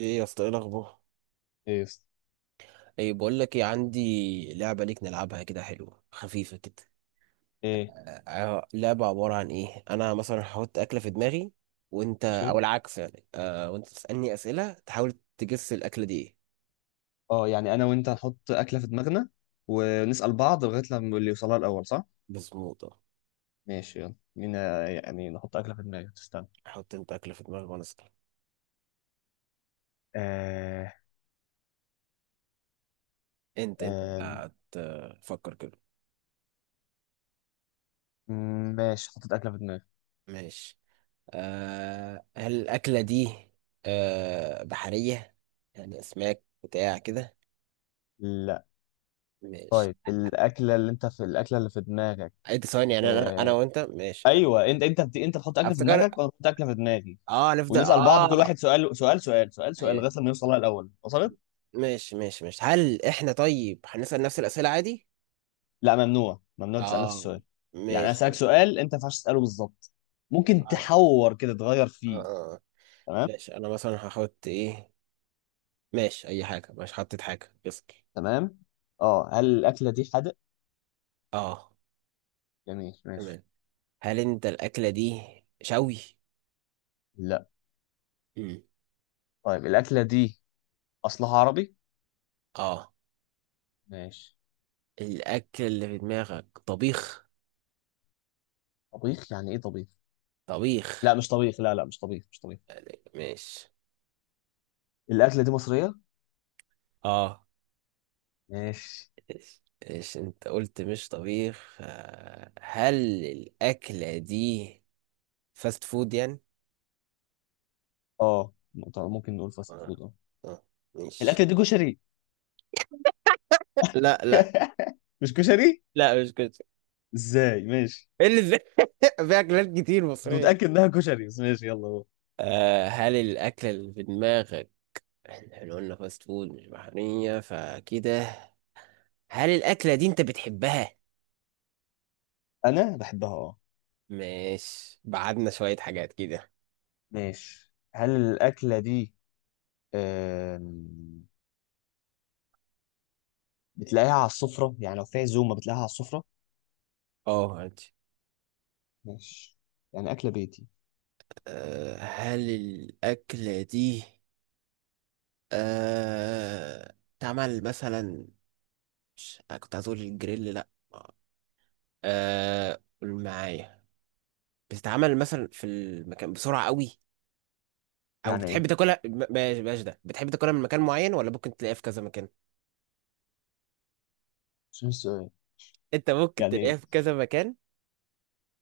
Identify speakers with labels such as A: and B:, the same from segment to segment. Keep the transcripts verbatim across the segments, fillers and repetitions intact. A: ايه يا اسطى، ايه الاخبار؟
B: ايه يا اسطى؟
A: ايه، بقول لك ايه، عندي لعبه ليك نلعبها كده، حلوه خفيفه كده.
B: ايه،
A: آه آه، لعبه عباره عن ايه؟ انا مثلا هحط اكله في دماغي وانت
B: ماشي.
A: او العكس يعني. آه وانت تسالني اسئله تحاول تجس الاكله دي ايه.
B: اه، يعني انا وانت هنحط اكله في دماغنا ونسال بعض لغايه لما اللي يوصلها الاول صح.
A: مظبوط آه.
B: ماشي، يلا مين يعني نحط اكله في دماغي، تستنى.
A: حط انت اكله في دماغك وانا اسال.
B: آه
A: انت انت اللي
B: آه
A: هتفكر كده.
B: ماشي، حطيت اكله في دماغي.
A: ماشي. آه هل الاكله دي آه بحريه؟ يعني اسماك بتاع كده.
B: لا.
A: ماشي.
B: طيب الاكله اللي انت في الاكله اللي في دماغك.
A: عد ثواني، يعني انا انا
B: آه.
A: وانت ماشي.
B: ايوه، انت انت بت... انت بتحط اكله في
A: افتكر.
B: دماغك وانا بحط اكله في دماغي.
A: اه نفضل
B: ونسال بعض كل
A: اه
B: واحد سؤال سؤال سؤال سؤال سؤال
A: ايوه.
B: لغايه لما يوصلها الاول. وصلت؟
A: ماشي ماشي ماشي، هل احنا طيب هنسأل نفس الأسئلة عادي؟
B: لا، ممنوع ممنوع تسأل نفس
A: اه،
B: السؤال. يعني انا
A: ماشي
B: اسالك
A: طب.
B: سؤال انت ما ينفعش تساله بالظبط.
A: طب،
B: ممكن
A: اه
B: تحور كده، تغير فيه.
A: اه آه.
B: تمام.
A: ماشي، انا مثلا هحط ايه. ماشي، اي حاجة، مش حطيت حاجة، اسأل.
B: تمام. اه، هل الاكله دي حادق؟
A: اه،
B: جميل، ماشي.
A: تمام. هل انت الأكلة دي شوي؟
B: لا.
A: مم.
B: طيب الاكله دي اصلها عربي؟
A: اه
B: ماشي.
A: الأكل اللي في دماغك طبيخ.
B: طبيخ؟ يعني ايه طبيخ؟ لا
A: طبيخ.
B: مش طبيخ، لا لا، مش طبيخ مش طبيخ.
A: ماشي
B: الاكله دي مصريه.
A: اه.
B: ماشي.
A: ايش انت قلت مش طبيخ؟ آه، هل الأكلة دي فاست فود يعني؟
B: اه طب ممكن نقول فاست
A: اه،
B: فود، اه.
A: اه، ماشي.
B: الاكله دي كشري؟
A: لا لا
B: مش كشري؟
A: لا، مش كده.
B: ازاي؟ ماشي.
A: ايه اللي ازاي؟ في اكلات كتير
B: انت
A: مصرية.
B: متاكد انها كشري بس، ماشي يلا هو.
A: آه هل الاكل اللي في دماغك، احنا إحنا قلنا فاست فود مش بحرية فكده. هل الاكلة دي انت بتحبها؟
B: انا بحبها، اه.
A: ماشي، بعدنا شوية حاجات كده.
B: ماشي، هل الأكلة دي آم، بتلاقيها على السفرة؟ يعني لو في عزومة بتلاقيها على السفرة.
A: اه، ماشي.
B: ماشي. يعني أكلة بيتي.
A: آه هل الاكلة دي آه تعمل مثلا. مش- أنا كنت هتقول الجريل، لا. آه قول معايا. بتتعمل مثلا في المكان بسرعة قوي، او
B: يعني
A: بتحب
B: إيه؟
A: تاكلها ب- بلاش بلاش ده، بتحب تاكلها من مكان معين ولا ممكن تلاقيها في كذا مكان؟
B: مش فاهم السؤال.
A: انت ممكن
B: يعني
A: تلاقيها
B: إيه
A: في كذا مكان،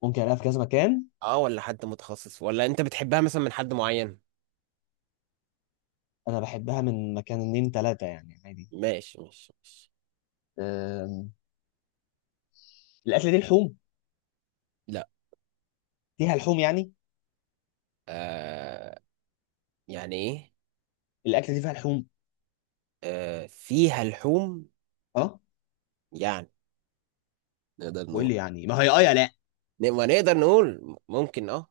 B: ممكن ألاقيها في كذا مكان؟
A: اه، ولا حد متخصص، ولا انت بتحبها مثلا من حد معين؟
B: أنا بحبها من مكان اتنين تلاتة يعني، عادي.
A: ماشي ماشي ماشي.
B: آم، الأكلة دي لحوم؟
A: لا.
B: فيها لحوم يعني؟
A: آه يعني ايه؟
B: الأكلة دي فيها لحوم؟
A: آه فيها لحوم
B: أه.
A: يعني؟ نقدر
B: وإيه
A: نقول،
B: اللي يعني؟ ما هي أه يا لأ.
A: ما نقدر نقول ممكن اه.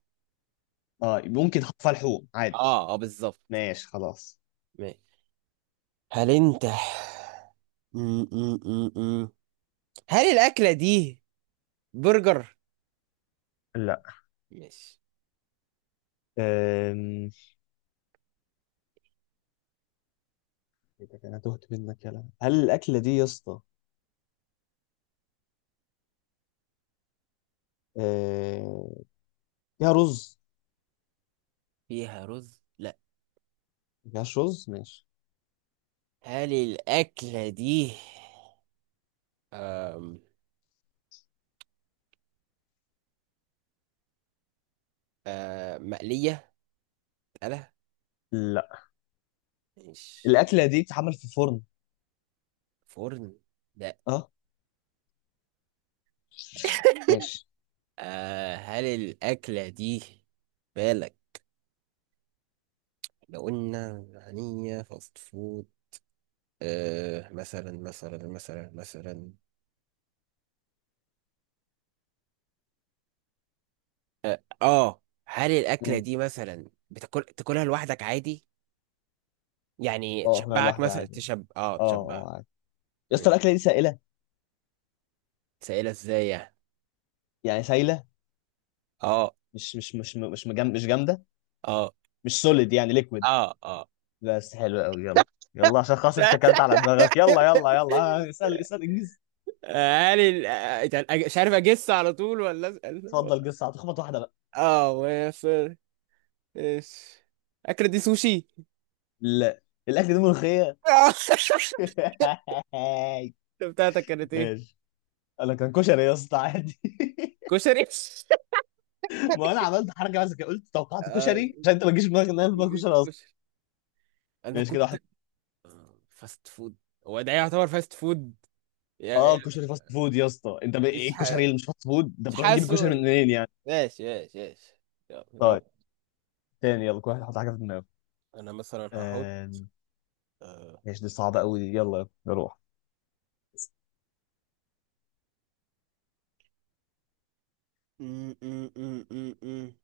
B: أه ممكن تحط فيها لحوم عادي.
A: اه، اه بالظبط.
B: ماشي، خلاص.
A: ماشي. هل انت م- م- م- م. هل الاكلة دي برجر؟
B: لا.
A: ماشي.
B: أم... إيه ده، أنا تهت منك. يلا هل الأكلة دي يا اسطى آه، فيها رز؟
A: فيها رز، لا.
B: ما فيهاش رز، ماشي.
A: هل الأكلة دي أم، آه مقلية؟ لا،
B: لا.
A: مش
B: الاكله دي بتتعمل في فرن؟
A: فرن لا.
B: اه. ماشي.
A: آه هل الأكلة دي بالك لو قلنا هنية فاست فود، آه مثلا مثلا مثلا مثلا، اه، هل الأكلة
B: مم.
A: دي مثلا بتاكل تاكلها لوحدك عادي، يعني
B: اه، اكلها
A: تشبعك
B: لوحدي
A: مثلا
B: عادي.
A: تشب اه
B: اه
A: تشبع؟
B: اه، عادي. يا اسطى
A: مم.
B: الاكله دي سائله؟
A: سائلة ازاي يعني؟
B: يعني سايله،
A: اه،
B: مش مش مش مش مجم... مش جامده.
A: اه،
B: مش سوليد يعني، ليكويد.
A: اه، اه.
B: بس حلو قوي، يلا. يلا عشان خلاص انت اكلت على دماغك، يلا يلا يلا. آه، اسال اسال، انجز.
A: علي. آه، أج- مش عارف اجس على طول ولا اسال.
B: اتفضل جس، هتخبط واحده بقى.
A: اه وافر. ايش؟ اكل دي سوشي؟
B: لا. الاكل ده ملوخيه.
A: آه، بتاعتك كانت ايه؟
B: ماشي. انا كان كشري يا اسطى، عادي.
A: كشري؟
B: ما انا عملت حركه بس كده، قلت توقعت
A: آه،
B: كشري عشان انت ما تجيش في دماغك ان انا في دماغي كشري.
A: كشري انا
B: ماشي، كده
A: كنت.
B: واحد.
A: آه، فاست فود، هو ده يعتبر فاست فود؟ يا- يا-
B: اه كشري فاست فود يا اسطى. انت ب...
A: مش
B: ايه
A: ح...
B: الكشري اللي مش فاست فود؟ انت
A: مش
B: بتروح تجيب الكشري
A: حاسه.
B: من منين يعني؟
A: ماشي ماشي ماشي، يلا
B: طيب،
A: رب.
B: تاني. يلا كل واحد يحط حاجه في دماغه.
A: انا مثلا هحط.
B: آم،
A: آه،
B: ماشي، دي صعبه قوي دي، يلا نروح.
A: م- م- م- م- م.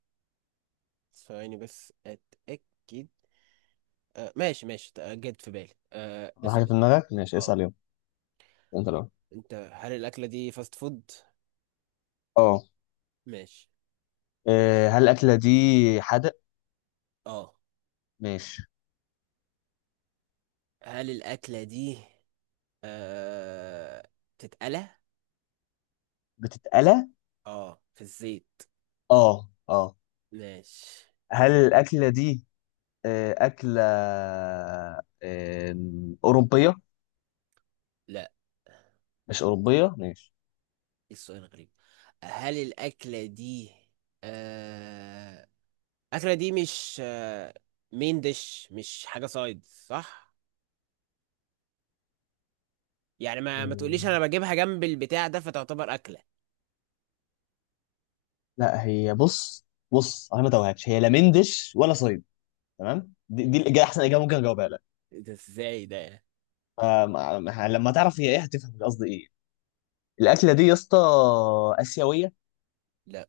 A: ثواني بس اتاكد. آه ماشي ماشي. آه، جت في بالي. آه
B: حط حاجه في
A: اسأل.
B: دماغك، ماشي
A: اه،
B: اسال يلا. انت لو،
A: انت هل الأكلة دي فاست فود؟
B: اه.
A: ماشي.
B: آه، هل الاكله دي حادق؟
A: اه
B: ماشي.
A: هل الأكلة دي آه تتقلى؟
B: بتتقلى؟
A: اه، في الزيت.
B: اه اه.
A: ماشي.
B: هل الاكله دي آه، اكله آم، اوروبيه؟
A: لا.
B: مش اوروبيه، ماشي.
A: إيه السؤال غريب. هل الأكلة دي آه الأكلة دي مش آه مين ديش؟ مش حاجة سايد صح؟ يعني ما ما تقوليش
B: مم.
A: أنا بجيبها جنب البتاع ده فتعتبر أكلة.
B: لا هي بص، بص انا ما توهكش، هي لا مندش ولا صيد. تمام، دي, دي الاجابه احسن اجابه ممكن اجاوبها لك.
A: إيه ده ازاي ده؟
B: آم، آم، لما تعرف هي ايه هتفهم قصدي ايه. الاكله دي يا اسطى اسيويه؟
A: لا.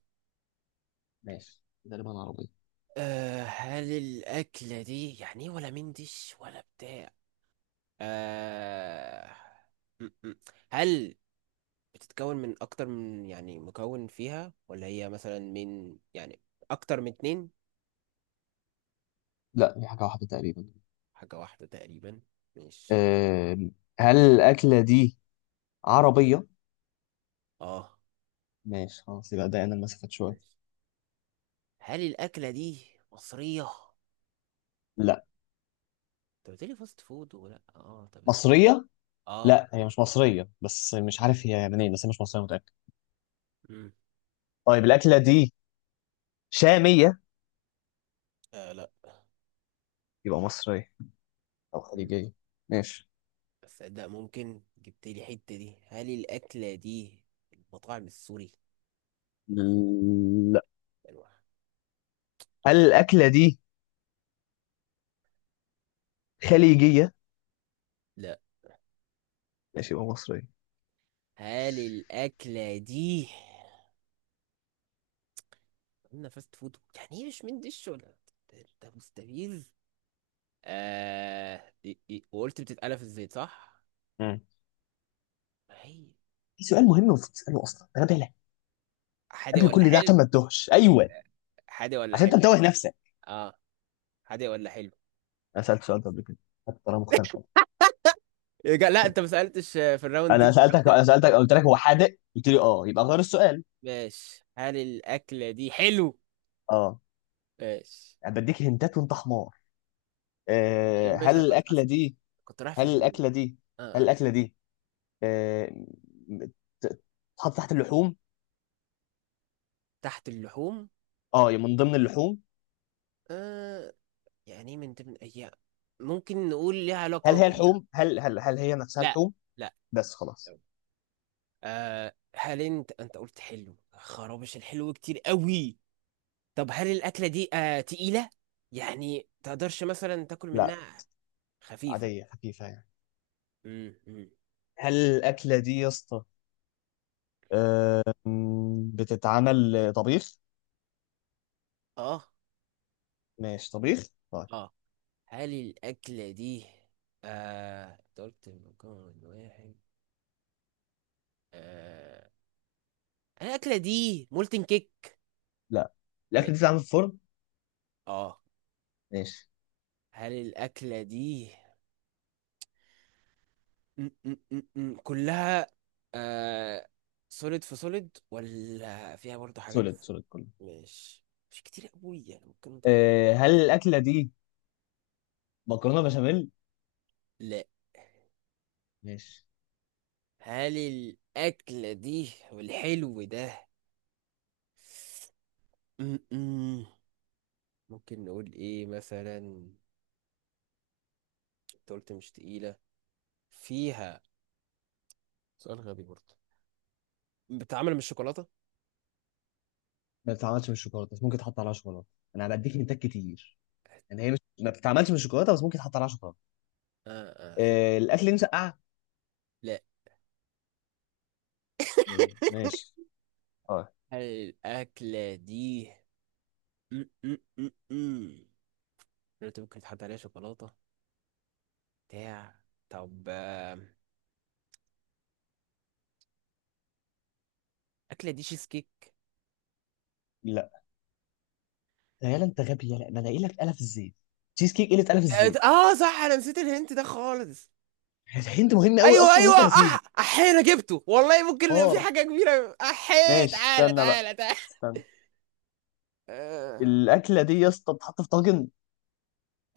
B: ماشي. تقريبا عربيه.
A: أه هل الأكلة دي يعني إيه، ولا مندش ولا بتاع؟ أه م- م. هل بتتكون من أكتر من، يعني مكون فيها، ولا هي مثلا من يعني أكتر من اتنين؟
B: لا دي حاجه واحده تقريبا.
A: حاجة واحدة تقريبا، مش
B: آم، هل الاكله دي عربيه؟
A: اه.
B: ماشي، خلاص يبقى ده انا المسافات شويه.
A: ماشي. هل الأكلة دي مصرية؟
B: لا،
A: أنت قلتلي فاست فود ولا اه؟ طب بس.
B: مصريه.
A: اه،
B: لا هي مش مصريه بس مش عارف هي منين، بس هي مش مصريه متاكد.
A: مم.
B: طيب الاكله دي شاميه؟
A: آه لا.
B: يبقى مصريه او
A: مم.
B: خليجيه. ماشي.
A: بس صدق ممكن جبتلي حتة دي. هل الأكلة دي المطاعم السوري؟
B: لا.
A: يعني.
B: هل الاكله دي خليجيه؟
A: لا.
B: ماشي، يبقى مصريه.
A: هل الأكلة دي قلنا فاست فود يعني ايه، مش من دش ولا؟ ده ده مستفيد. آه دي- دي- وقلت بتتقلى في الزيت صح؟
B: مم.
A: هي
B: في سؤال مهم المفروض تساله اصلا، انا بالك
A: حادق
B: قبل
A: ولا
B: كل ده عشان
A: حلو؟
B: ما تتوهش، ايوه،
A: حادق ولا
B: عشان انت
A: حلو؟
B: متوه نفسك.
A: اه، حادق ولا حلو؟
B: انا سالت سؤال ده قبل كده، حتى طريقه مختلفه.
A: يا جا- لا، انت ما سألتش. آه، في الراوند
B: انا
A: دي الراوند
B: سالتك انا
A: اللي-
B: سالتك قلت لك هو حادق، قلت لي اه، يبقى غير السؤال.
A: ماشي. هل الأكلة دي حلو؟
B: اه.
A: ماشي
B: انا بديك هنتات وانت حمار.
A: ايوه،
B: آه، هل
A: ماشي. انا كنت
B: الاكله
A: أصلا
B: دي
A: كنت رايح في
B: هل
A: ال...
B: الاكله دي
A: آه
B: هل
A: آه.
B: الاكله دي آه، م- ت- تتحط تحت اللحوم؟
A: تحت اللحوم.
B: اه، من ضمن اللحوم.
A: آه يعني إيه من ضمن؟ هي ممكن نقول ليها
B: هل
A: علاقة؟
B: هي لحوم هل هل هل هي نفسها
A: لا.
B: لحوم؟
A: لا.
B: بس خلاص.
A: آه هل انت انت قلت حلو؟ خرابش الحلو كتير قوي. طب هل الاكله دي آه تقيله؟ يعني تقدرش مثلا تاكل
B: لا.
A: منها؟ خفيفه.
B: عاديه، خفيفه يعني.
A: امم أمم.
B: هل الاكله دي يا اسطى، أم، بتتعمل طبيخ؟
A: اه،
B: ماشي طبيخ، طيب.
A: اه. هل الاكله دي آه انت قلت مكون واحد. آه هل الاكله دي مولتن كيك؟
B: لا،
A: م-
B: الاكل دي بتتعمل في الفرن.
A: اه.
B: ماشي.
A: هل الاكله دي أم، أم، أم، أم، كلها آه سوليد، في سوليد، ولا فيها برضه حاجات؟
B: سوليد، سوليد كله.
A: ماشي. مش كتير قوي يعني، ممكن نطور.
B: أه، هل الاكله دي مكرونه بشاميل؟
A: لا.
B: ماشي.
A: هل الأكلة دي والحلو ده م-م. ممكن نقول إيه مثلا؟ أنت قلت مش تقيلة، فيها. سؤال غبي برضه، بتتعمل من الشوكولاتة؟
B: ما بتتعملش من الشوكولاته، بس ممكن تحط عليها شوكولاته. انا هديك هنتات كتير. يعني هي مش ما بتتعملش من الشوكولاته، بس ممكن تحط عليها شوكولاته.
A: آه آه في.
B: أه، الاكل دي مسقعه؟
A: لا.
B: زي ماشي، اه.
A: هل الأكلة دي م-م-م-م. قلت ممكن تحط عليها شوكولاتة بتاع. طب. آه، الأكلة دي شيز كيك؟
B: لا. يالا انت غبي، يالا ما الاقي لك قلف الزيت، تشيز كيك، قله قلف
A: آه
B: الزيت.
A: آه، صح، أنا نسيت الهنت ده خالص.
B: انت مهم قوي
A: ايوه
B: اصلا
A: ايوه،
B: وانت نسيه.
A: اح احينا جبته والله، ممكن في
B: نار.
A: حاجه كبيره. احي،
B: ماشي
A: تعالى
B: استنى بقى،
A: تعالى تعالى.
B: استنى.
A: آه.
B: الاكله دي يا اسطى بتتحط في طاجن؟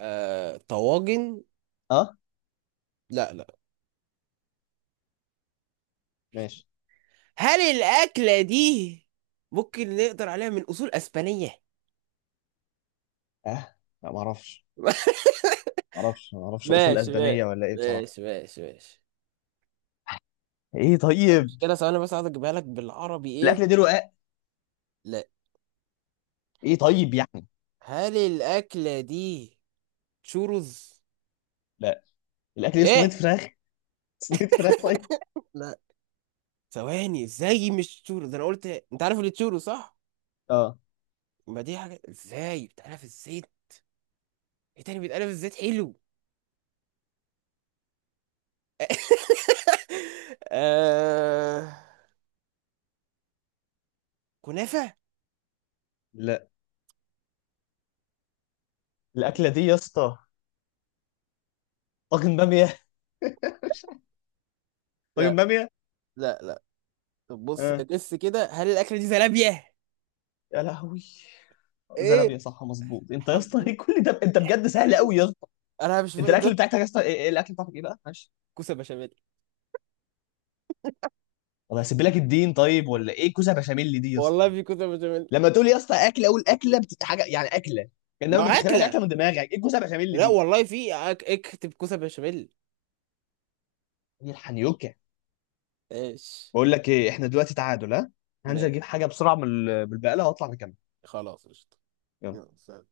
A: آه. طواجن؟
B: اه
A: لا. لا.
B: ماشي.
A: هل الاكله دي ممكن نقدر عليها من اصول اسبانيه؟
B: اه لا، ما اعرفش. ما اعرفش ما اعرفش اصول
A: ماشي ماشي
B: اسبانيه ولا ايه بصراحه.
A: ماشي ماشي ماشي.
B: ايه طيب.
A: المشكله ثواني بس عايز اجيبها لك بالعربي ايه.
B: الاكله دي رقاق؟
A: لا.
B: ايه طيب يعني.
A: هل الاكله دي تشورز؟
B: لا، الاكل دي صينيه
A: ايه؟
B: فراخ. صينيه فراخ؟ طيب.
A: لا. ثواني، ازاي مش تشورز؟ انا قلت انت عارف اللي تشورز صح؟
B: اه.
A: ما دي حاجه، ازاي بتعرف ازاي؟ ايه تاني بيتقلب الزيت حلو؟ آه... كنافة؟
B: لا. الاكله دي يا اسطى طاجن باميه. طاجن
A: لا.
B: باميه.
A: لا. لا. طب بص
B: اه،
A: بس كده، هل الأكلة دي زلابية؟
B: يا لهوي،
A: ايه؟
B: زلابيه! صح، مظبوط انت يا اسطى.
A: حب،
B: ايه كل ده؟ انت بجد سهل قوي يا اسطى.
A: انا مش
B: انت
A: فاهم
B: الاكل
A: ده.
B: بتاعتك يا اسطى ايه؟ إيه الاكل بتاعتك ايه بقى، معلش؟
A: كوسة بشاميل.
B: طب هسيب لك الدين طيب، ولا ايه كوسه بشاميل دي يا
A: والله
B: اسطى؟
A: في كوسة بشاميل.
B: لما تقول يا اسطى اكله، اقول اكله بت... حاجه يعني اكله. انما
A: ما
B: ما تخترعش
A: أكلة.
B: اكله من دماغك. ايه الكوسه بشاميل
A: لا
B: دي؟
A: والله في أك... اكتب كوسة بشاميل.
B: ايه الحنيوكه؟
A: ايش؟
B: بقول لك ايه، احنا دلوقتي تعادل، ها.
A: ما
B: هنزل اجيب حاجه بسرعه من ال- من البقاله واطلع نكمل.
A: خلاص، قشطة.
B: يلا.
A: يلا، سلام.